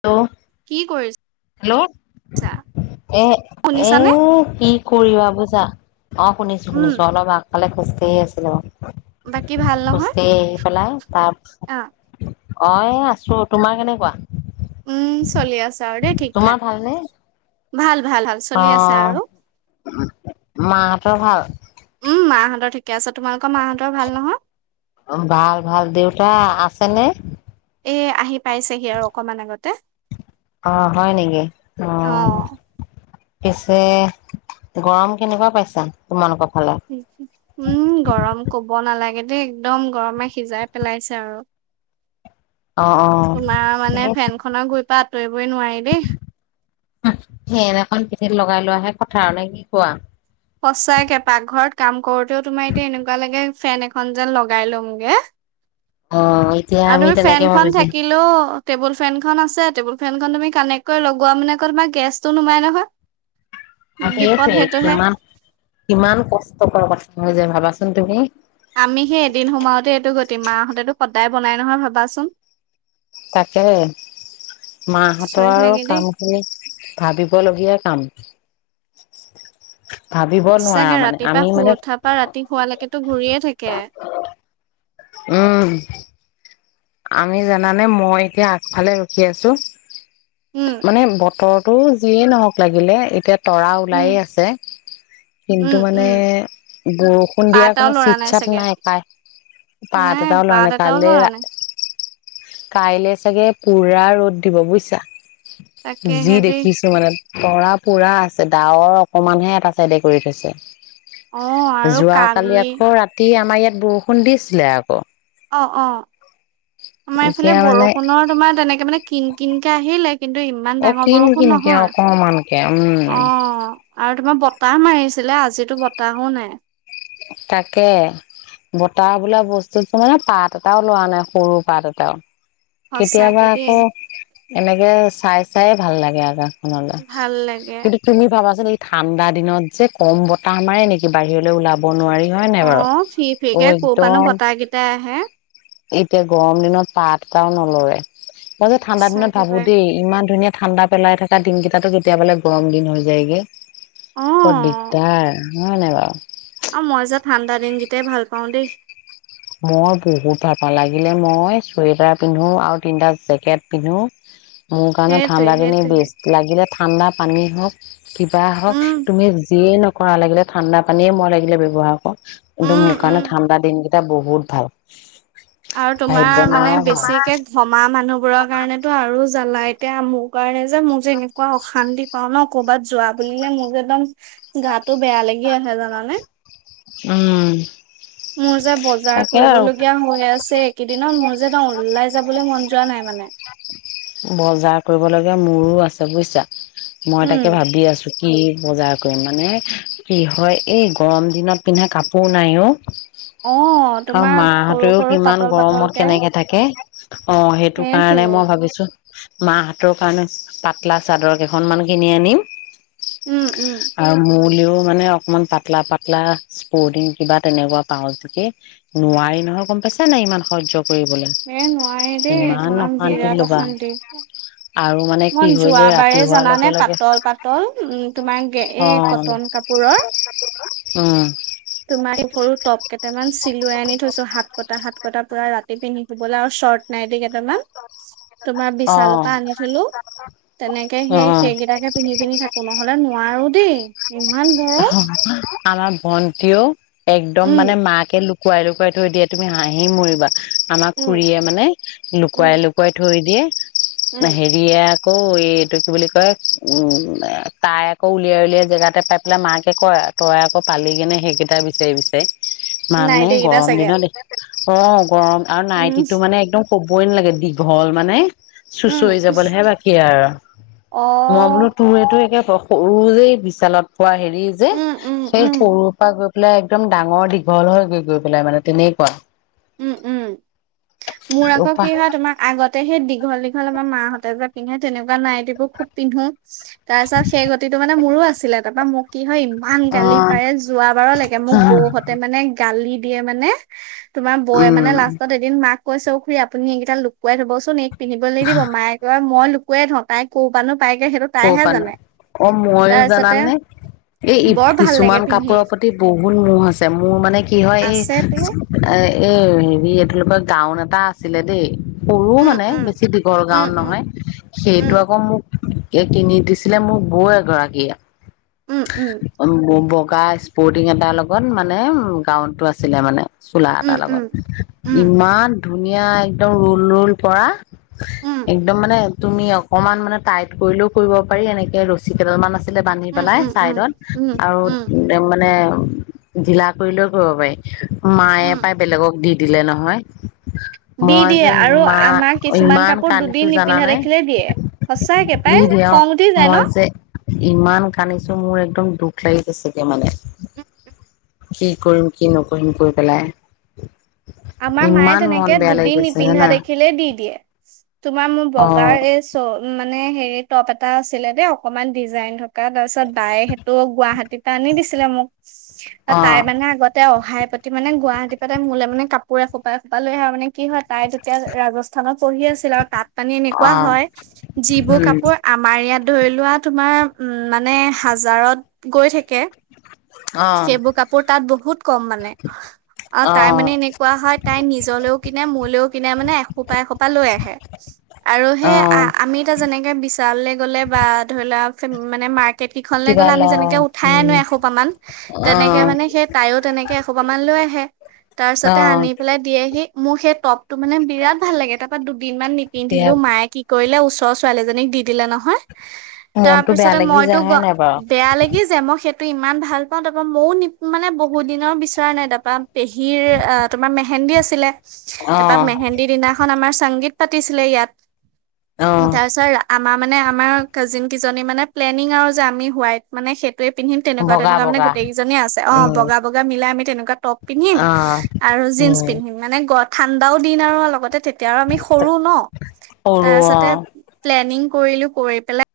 Hello কি কৰিছা? Hello এ, এ শুনিছানে? কি কৰিবা বুইছা অ, শুনিছো উম, শুনিছো অলপ আগ ভালে খোজ কাঢ়ি আছিলোঁ আৰু বাকী ভাল নহয়? খোজ কাঢ়ি আহি পেলাই অ', তাৰপিছত অ আছো তোমাৰ কেনেকুৱা? উম চলি আছে আৰু দেই ঠিকঠাক। ভাল ভাল চলি আছে আহ আৰু। মাহঁতৰ ভাল? উম, মাহঁতৰ ঠিকে আছে। তোমালোকৰ মাহঁতৰ ভাল নহয়? ভাল ভাল ভাল দেউতা আ শুনিছানে এ আহি পাইছেহি আৰু অকনমান আগতে অ হয় নেকি? অ। পিছে গৰম কেনেকুৱা পাইছা তোমালোকৰ? ফালে উম গৰম কব নালাগে দেই একদম গৰমে সিজাই পেলাইছে আৰু। অ অ তোমাৰ মানে ফেন খনৰ গৈ পাত সেই এনেখন পিঠিত লগাই লোৱা হে কথাৰ নে কি কোৱা? সঁচাকে পাকঘৰত কাম কৰোতেও তোমাৰ এতিয়া এনেকুৱা লাগে ফেন এখন যেন লগাই লমগে। অ এতিয়া আৰু আমি তুমি তেনেকে ফেনখন ভাবিছো থাকিলো টেবুল ফেন খন আছে টেবুল ফেনখন তুমি, কানেক্ট কৰি লগোৱা মানে আকৌ তোমাৰ গেছতো নোমাই নহয়। বিপদ আহিছে সেইটোহে কিমান-কিমান কষ্টকৰ কথা নহয় জানো। ভাবাচোন তুমি? আমি সে, ' এদিন সোমাওঁতে এইটো গতি আমাৰ মা ', হতেটো সদায় বনাই নহয় ভাবাচোন। তাকে', মা-হতৰ আচৰিত আৰু লাগে দেই কাম খিনি ভাবিবলগীয়া কাম। ভাবিব নোৱাৰা সঁচাকে মানে ৰাতিপুৱা আমি শুই মানে উঠা পৰা ৰাতি শুৱা লৈকে ঘুৰিয়ে থাকে। উম', আমি জানানে মই এতিয়া আগফালে ৰখি আছো। উম মানে বতৰ ত', যিয়েই নহওঁক লাগিলে এতিয়া তৰা উম ওলায়ে আছে, কিন্তু উম মানে উম বৰষুণ পাত দিয়াৰ এটাও কোনো লৰা চিট-চাট, চাগে নাই -পাই, পাত নাই এটাও লৰা পাত নাই এটাও কাইলে লৰা নাই কাইলে চাগে, পুৰা ৰ'দ দিব বুজিছা। তাকে যি', হেদি দেখিছো মানে কঁহৰা পুৰা আছে, ডাৱৰ অকমানহে এটা চাইডে কৰি থৈছে অ আৰু কালি যোৱাকালি আকৌ ৰাতি আমাৰ ইয়াত বৰষুণ দিছিলে আকৌ। অ-অ। আমাৰ এইফালে এতিয়া মানে বৰষুণৰ তোমাৰ তেনেকে মানে কিন -কিনকে আহিলে কিন্তু ইমান অ ডাঙৰ কিন বৰষুণ কিনকে নহয়, অকমানকে উম অ', আৰু তোমাৰ বত বতাহ মাৰিছিলে, আজিতো বতাহো নাই। তাকে বতাহ বোলা বস্তুতো মানে -পাত এটাও লৰা নাই, সৰু- পাত এটাও। কেতিয়াবা সঁচাকে দেই। আকৌ, এনেকে চাই চায়ে ভাল- লাগে আকৌ। তেনেহলে, ভাল লাগে কিন্তু তুমি ভাবাচোন এ ঠাণ্ডা দিনত যে', কম বতাহ মাৰে নেকি বাহিৰলৈ ওলাব বনোৱাৰি। অ', ফি -ফিকে, কৰ -পানো বতাহ কেইটাই আহে এতিয়া গৰম -দিনত পাত এটাও ন'লৰে। মই যে, ঠাণ্ডাৰ দিনত সঁচাকে ভাবো পাই দেই ইমান ধুনীয়া ঠাণ্ডাত পেলাই থকা দিন কেইটাতো, কেতিয়াবালে গৰম দিন হৈ যায়গে। অ' বৰ -দিগদাৰ। নহৈনে বাৰু? আৰু মই যে', ঠাণ্ডা দিনকেইটাই ভাল পাওঁ দেই। মই বহুত ভাল পাওঁ। লাগিলে মই চুৱেটাৰ পিন্ধো আৰু তিনটা জেকেট পিন্ধো। মোৰ কাৰণে সেইটোৱে ঠাণ্ডা দিনেই সেইটোৱে বেষ্ট লাগিলে ঠাণ্ডাত পানী হওক কিবা হওক উম তুমি যিয়ে কৰা লাগিলে ঠাণ্ডা পানীয়ে মই লাগিলে ব্যৱহাৰ একদম উম মোৰ উম। কাৰণে ঠাণ্ডা দিন তাৰ বহুত ভাল আৰু ভাবিব তোমাৰ মানে নোৱাৰা ভাল। বেছিকে ঘমা মানুহ বোৰৰ কাৰণেতো আৰু জানা এতিয়া মোৰ কাৰণে যে মোৰ যে এনেকুৱা অশান্তি পাওঁ ন ক'ৰবাত যোৱা বুলিলে মোৰ যে একদম গাটো বেয়া কি‌ আহে জানানে উম মোৰ যে বজাৰ তাকে আৰু কৰিবলগীয়া হৈ আছে এইকেইদিনত মোৰ যে ওলাই যাবলৈ মন যোৱা নাই মানে বজাৰ কৰিবলগীয়া মোৰো আছে বুজিছা মই উম, তাকে ভাবি আছো কি বজাৰ কৰিম মানে কি হয় এই গৰম দিনত পিন্ধা কাপোৰ নাই ও অ' আৰু তোমাৰ সৰু মাহঁতেও সৰু সিমান পাতল গৰমত পাতলকে কেনেকে থাকে অ সেইটো কাৰণে সেইটোৱে। মই ভাবিছো মা হেঁতৰ কাৰণে পাতলা চাদৰ কেইখনমান কিনি আনিম। উম, উম, আৰু মোৰ মানে অকমান পাতলা পাতলা স্পৰ্টিং কিবা তেনেকুৱা পাওঁ যদি নোৱাৰি নহয় গম পাইছা নাই ইমান সহ্য কৰিবলৈ এ নোৱাৰি দেই ইমান তোমাৰ অশান্তি বিৰাট ল'বা অশান্তি আৰু মানে কি মই হৈ যায় ৰাতি যোৱাবাৰে হোৱাৰ লগে জানানে লগে পাতল পাতল তোমাৰ অ এই কটন কাপোৰৰ উম তোমাৰ এই সৰু টপ কেইটামান চিলুৱাই আনি থৈছো হাত পতা হাত কটা পৰা ৰাতি পিন্ধি শুবলৈ আৰু শ্বৰ্ট নাই নাই দেই কেইটা মান তোমাৰ অ বিশালৰ পৰা আনি থলো তেনেকে সেই অ সেইকেইটাকে পিন্ধি পিন্ধি থাকো নহ'লে নোৱাৰো দেই ইমান গৰম আমাৰ ভণ্টিও একদম উম মানে মাকে খোৱাই থৈ দিয়ে তুমি হাঁহি মৰিবা আমাৰ উম খুৰীয়ে মানে উম লুকুৱাই লুকুৱাই থৈ দিয়ে না উম হেৰিক অ এইটো কি বুলি কয় উম তাই আকৌ উলিয়াই উলিয়াই জেগাতে পা এইফালে মাকে কয় তই আকৌ পালি গেনে সেইকেইটা বিচাৰি বিচাৰি। মানে নাইটি কেইটা গৰম চাগে দিনত অ গম আৰু উম নাইটিটো মানে একদম ক'বই নালাগে দীঘল মানে উম চুচৰি যাবলৈহে বাকী অ আৰু মই বোলো তৰে তো একে সৰুৰেই বিশালত কোৱা হেৰি যে উম উম সেই উম সৰু পৰা গৈ পেলাই একদম ডাঙৰ দীঘল হৈ গৈ গৈ পেলাই মানে তেনেকুৱা উম উম মোৰ আকৌ উপা কি হয় তোমাৰ আগতে সেই দীঘল দী। 'ল আমাৰ মাহঁতে যে পিন্ধে তেনেকুৱা নাইটিবোৰ খুব পিন্ধো তাৰপিছত সেই গতিটো মানে মোৰো আছিলে তাৰপা মোক কি হয় ইমান গালি পাৰে যোৱা বাৰ লৈকে মোক বৌহতে মানে গালি দিয়ে মানে তোমাৰ বৌয়ে মানে উম লাষ্টত এদিন মাক কৈ খুৰী আপুনি এইেইটা লুকাই থবচোন এক পিন্ধিবলৈ নি দিব মায়ে ক মই লোকো থৌও ক' পৰা নাই অ মইো তাৰপিছতে জানানানে এই বৰ ভাল লাগে কিছুমান পিন্ধি কাপোৰৰ প্ৰতি বহুত ম আছে মোৰ মানে কি হয় এই আছে তোৰ এ হেৰি এইটোলোকৰ গাউন এটা আছিলে দেই সৰুও উম মানে উম বেছি দীঘল উম গাউদ উম নহয় সেইটো উম আকৌ মোক। কিনি দিছিলে মোৰ বৌ এগৰাকীয়ে। উম উম অ ব ব কুকা স্পৰ্টিং এটাৰ লগত মানে গ্ৰাউণ্ডটো আছিলে মানে। চোলা উম এটাৰ লগত উম উম ইমান। ধুনীয়া একদম ৰুল ৰুল পৰা। উম একদম মানে তুমি অকমান মানে টাই কৰিলেও কৰিব পাৰি এনেকে ৰছী কেইটাল মান আছে আছিলে বান্ধি উম পেলাই উম উম উম চাইদত আৰু উম মানে ধিলা কৰিলেও কৰিব পাৰি মায়ে উম পায় বেলেগক দি দিলে নহয়। দি মই দিয়ে যে আৰু আমাক ইমান কিছুমান ইমান কাপোৰ কান্দিছো দুদিন নিপিন্ধা জানানে দেখিলে দিয়ে সঁচা পাই দি কেপাই দিয়ে অ খং উঠি যায় মই ন যে ইমান কান্দিছো মোৰ একদম দুখ লাগি গৈছেগৈ মানে কি কৰিম কি নকৰিম কৈ পেলায় আমাৰ মায়ে তেনেকে দুদিন নিপিন্ধা জানা দেখিলে দি দিয়ে তোমাৰ মোৰ অ বগাৰ এই চল না মানে হে টপ এটা আছিলে দেই অকনমান ডিজাইন থকা তাৰপিছত বায়ে সেইটো গুৱাহাটী তেতিয়া আনিদিছিলে মোক ত অ তাই মানে আগতে অহাই প্ৰতি মানে গোৱাই [unintelligible] মোলে মানে কাপ পোৰে খোপাই খোপাই লৈ আহা মানে কি হয় তাই তেতিয়া ৰাজস্থানত পঢ়ি আছিল ও তাত মানি এনেকুৱা অ হয় যিবোৰ উম কাপোৰ আমাৰ ইয়াত ধৰি লোৱা তোমাৰ উ মানে হাজাৰত গৈ থাকে অ সেইবোৰ কাপোৰ তাত বহুত কম মানে অ তাই মানে এনে কোৱা হয় তাই নিজলৈও কিনে মোৰলৈও কিনে মানে এসোপা এসোপা লৈ আহে আৰু অ হেই আ আমি এটা যেনেকে বিশাললে গলে বা ধৰি লোৱা সিম মানে মাক কেফিখনলে কিবা গ'লে আমি লওঁ যেনেকে উঠাই উম আনো এসোপামান অ তেনেকে মানে সেই তাইও তেনেকে এসোপা মান লৈ আহে তাচত অ তাই আনি পেলাই দিয়েহি মোৰ সেই টপ টো মানে বিৰাট ভাল লাগে তাৰপা দোপ দিনমান বিয়া নিপিন্ধিলো মায়ে কি কৰিলে উচ ত ছোৱালীজনীক দি দিলে নহয় মনটো বেয়া তাৰপিছতে লাগি মইতো যায় গ হয় নাই বাৰু বেয়া লাগি যে মই সেত তো ইমান ভাল পাও তাৰাপা মইও নি মানে বহুত দিনৰ বিচৰা নাই তাৰাপা পেহীয়ে এ আপ হেন্দি আছিলে অ তাপা মেহেন্দদি দিনাখন আমাৰ সংগীত পাতিছিলে ইয়াত অ তাৰছত আমাপ মানে আমাৰ কাজিন কিজনী মানে প্লেনিং আৰু যে আমি হোৱাই মানে চে তোৱে পিন্ধিম তেনেকুৱা বগা তেনেকুৱা মানে বগা গোটেইকেইজনীয়ে আছে অ উম বগা বগা মিলাই আমি তেনেকুৱা টপ পিন্ধিম অ আৰু জিঞ্চ উম পিন্ধিম মানে গত ঠাণ্ডাও দিন আউ লগতে টেট তেওঁ আমি সৰু ন সৰু অ তাৰপিছতে প্লেনিং কৰিলো কৰি পেলাই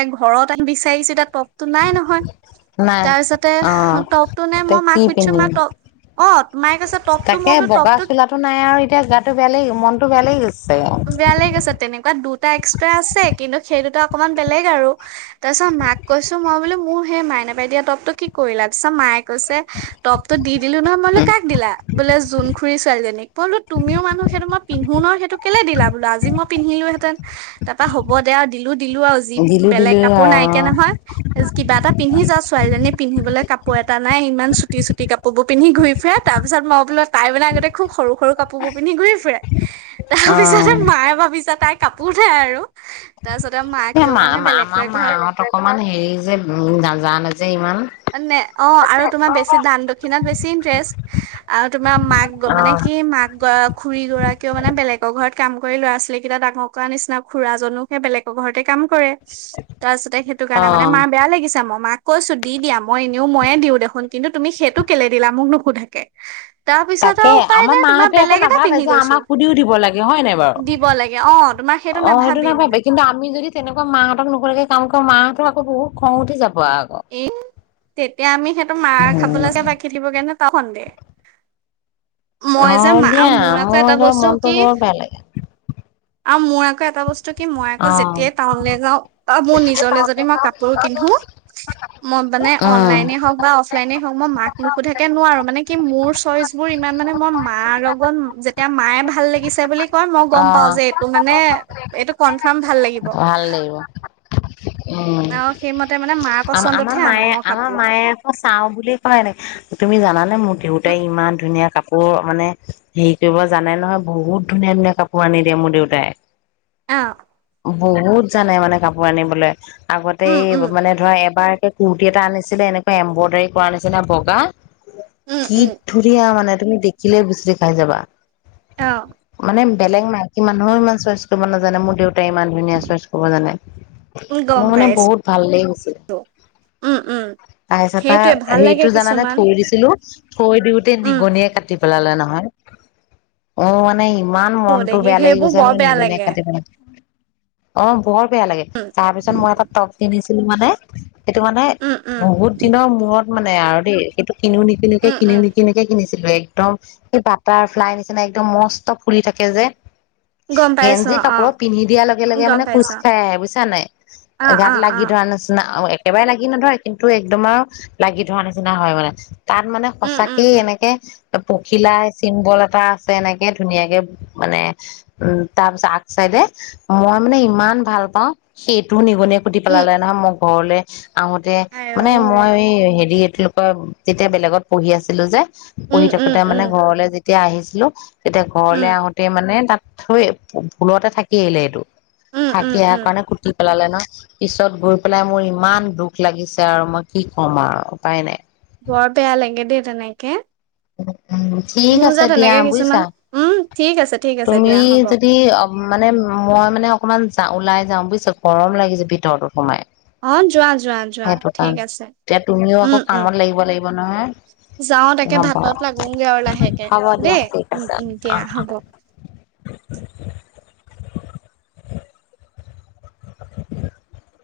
ত ঘৰত আহি বিচাৰিছে তাত [unintelligible] টপটো নাই নহয়। নাই তাৰপিছতে অ টপতটো নাই মই এতিয়া মাক কি সুধিছো মা পিন্ধিম টপ অ মায় কৈছে টপতটো তাকে মই বোলো বগা টপতটো চোলাটো নাই আৰু এতিয়া গাটো বেয়া লাগি মনটো বেয়া লাগি গৈছে বেয়া লাগে গৈছে তেনেকুৱা দুটা টা এক্সট্ৰা আছে কিন্তু সেই দুটা অকণমান। বেলেগ আৰু তাৰপিছত মাক কৈছোঁ মই বোলো মোৰ সেই মাইনা বাই দিয়া টপটো কি কৰিলা? তাৰপাছত মায়ে কৈছে টপটো দি দি দিলো নহয়। মই বোলো উম কাক দিলা? বোলে জোন খুৰী ছোৱালীজনীক। বোলো তুমিও মানুহ সেইটো মই পিন্ধো মোৰ ন সেইটো কেলে দিলা বোলো, আজি মই পিন্ধিলো হেতেন তাৰ পৰা হ'ব দে আও দিলো দিলো আও ঢিলো দিলো বেলেগ কাপোৰ নাই দিয়া আৰু নহয় কিবা এটা পিন্ধি যা ছোৱালীজনীয়ে পিন্ধিবলে কাপোৰ কাপোৰ এটা নাই ইমান চুটি চুটি কাপোৰ বোৰ পিন্ধি ঘূৰি ফুৰে তাৰ পিছত মই বোলো তাই মানে আগতে খুব সৰু সৰু কাপোৰ বোৰ পিন্ধি ঘূৰি ফুৰে। তাৰ অ পিছতে মায়ে ভাবিছে তাই কাপোৰ নাই আৰু। তাৰপিছতে মাক এই মা মা আমাৰ মা হত অকণমাণ হেৰি যে উম নাজানে যে ইমান। নে অ আৰু তোমাৰ বেছি দান দক্ষিণাত বেছি ইন্টাৰেষ্ট আৰু তোমাৰ মাক অ মানে কি মাক খুৰী গৰাকীও মানে বেলেগৰ ঘৰত কাম কৰি ল'ৰা ছোৱালী কেইটা ডাঙৰ কৰা নিচিনা খুড়া জনো সেই বেলেগৰ ঘৰতে কাম কৰে তাৰপিছতে সেইটো অ কাৰণে মানে মাৰ বেয়া লাগিছে মই মাক কৈছো দি দিয়া মই এনেও ময়ে দিওঁ দেখোন কিন্তু তুমি সেইটো কেলে দিলা মোক নোসোধাকে। তাকে আমাৰ মা হতে আকৌ নাভাবে পিন্ধি যে গৈছো আমাক সুধিও দিব লাগে হয় নাই বাৰু দিব লাগে অ তোমাৰ অ সেইটো নাভাবি মানে নাভাবে কিন্তু আমি যদি তেনেকুৱা মাহঁতক নোসোধাকে কাম কৰো মা আকৌ বহুত খং উঠি যাব। আকৌ এ তেতিয়া আমি সেইটো মাৰ উম খাবলে যে বাকি থাকিব নে ত সন্দেহ মই যে হয় মা আৰু দিয়া মোৰ আকৌ এটা মোৰো বস্তু মনটো কি বৰ বেয়া লাগে। আৰু মোৰ আকৌ এটা বস্তু কি মই আকৌ অ যেতিয়াই টাউনলে যাওঁ মোৰ নিজলে যদি মই কাপোৰ কিনো মই মানে উম অনলাইনে হওঁক বা অফলাইনে হওঁক মই মাক নোহোধাকে নোৱাৰো মানে কি মোৰ চইচ বোৰ ইমান মানে মই মাৰ লগত যেতিয়া মায়ে ভাল লাগিছে বুলি কয় মই অ গম পাওঁ যে এইটো মানে এইটো কনফাৰ্ম ভাল লাগিব। ভাল লাগিব। অ আৰু সেইমতে মানে মাৰ আমাৰ পচন্দতহে আনো মায়ে মই আমাৰ কাপোৰ। মায়ে আকৌ চাওঁ বুলি কয়, তুমি জানেনে মোৰ উম, দেউতাই ইমান ধুনীয়া কাপোৰ মানে হেৰি কৰিব জানে নহয়, বহুত ধুনীয়া ধুনীয়া কাপোৰ আনি দিয়ে মোৰ দেউতাই অ বহুত জানে মানে কাপোৰ আনিবলে আগতেই উম, উম, মানে ধৰা এবাৰকে কুৰ্তি এটা আনিছিলে এনেকুৱা এম্ব্ৰইডাৰী কৰা নিছিনা বগা উম, কি উম, ধুনীয়া মানে তুমি দেখিলে গুচি খাই যাবা অ, মানে বেলেগ নাই ইমানুহও ইমান চইচ কৰিব নাজানে মোৰ দেউত [unintelligible] ইমান ধুনীয়া চয়েছ কব জানে, উম, গম মোৰ মানে পাইছো। বহুত ভাল লাগি গৈছিল। উম, উম, তাৰিছ ত সেইটোৱে ভাল লাগে হেৰিটো জানানে কিছুমান। থৈ দিছিলো থৈ দিওতে উম, নিগনিয়ে কাটি পেলালে নহয়, অ মানে ইমান ও মনতটো দেখি বেয়া লাগি সেইবোৰ গৈছে ন বৰ বেয়া নিগনিয়ে লাগে। কাটিব অ বত বেয়া লাগে উম, তাৰ পিছত মই এটা টপ পিন্ধিছো চনেমালে [unintelligible] সেইটো মানে উম, উম, বহুত দিনৰ মূৰত মানে আৰু দেই সেইটো কিনিও নিকিনে উম, উম, কিনিও নিকিনেকে কিনি সেই একদম সেই বাটাৰ ফ্লাই নিচিনা একদম মস্ত ফুলি থাকে যে গম পাইছো গেঞ্জি অ কাপোৰত পিন্ধি দিয়াৰ লগে লগে গম মানে খোজ পাইছোঁ খাই আহে বুজিছা নাই অ', গাত অ', লাগি অ', ধৰা নিচিনা একেবাৰে লাগি নধৰে কিন্তু একদম আৰু লাগি ধৰা নিচিনা হয় মানে তাত মানে উম, উম, সঁচাকেই উম, এনেকে পখিলা চিম্বল এটা আছে এনেকে ধুনীয়াকে মানে উম তাৰ পিছত আগ চাইডে মই মানে ইমান ভাল পাওঁ সেইটো নিক বুনেধি উম, পালে নহ ম হলে [unintelligible] আহোতে আইঔ মানে মই এই হেৰি তেওঁলোকৰ যেতিয়া বেলেগত পঢ়ি আছিলো যে উম, পঢ়ি উম, থাকোতে উম, মানে ঘৰলে যেতি যেতিয়া আহিছিলো তেতিয়া ঘৰলৈ উম, আহোতে মানে তাক থৈ ভুলতে থাকি আহিলে এইটো উম, উম, থাকি উম, কাৰণে কুুৰ্তি পেলালে ন পিছত গৈ পেলাই মোৰ ইমান দুখ লাগিছে আৰু মই কি কম আৰু উপায় নাই। বৰ বেয়া লাগে দেই তেনেকে। উম ঠিক মোৰ যে আছে দিয়া তেনেকে কিছুমান বুজিছা। উম, ঠিক আছে, ঠিক আছে তুমি দিয়া হ'ব। যদি মানে মই মানে অকমান যা ওলাই যাওঁ বুজিছ গৰম লাগিছে ভিতৰতো সোমাই অ যোৱা যোৱা যোৱা সেইটো কাৰণে ঠিক আছে এতিয়া তুমিও আকৌ উম, উম কামত লাগিব লাগিব নহয় যাও তাকে হ'ব ভাতত লাগোগে আৰু লাহেকে হ'ব দিয়া দেই ঠিক উম আছে উম দিয়া হব। [unintelligible] [inaudible]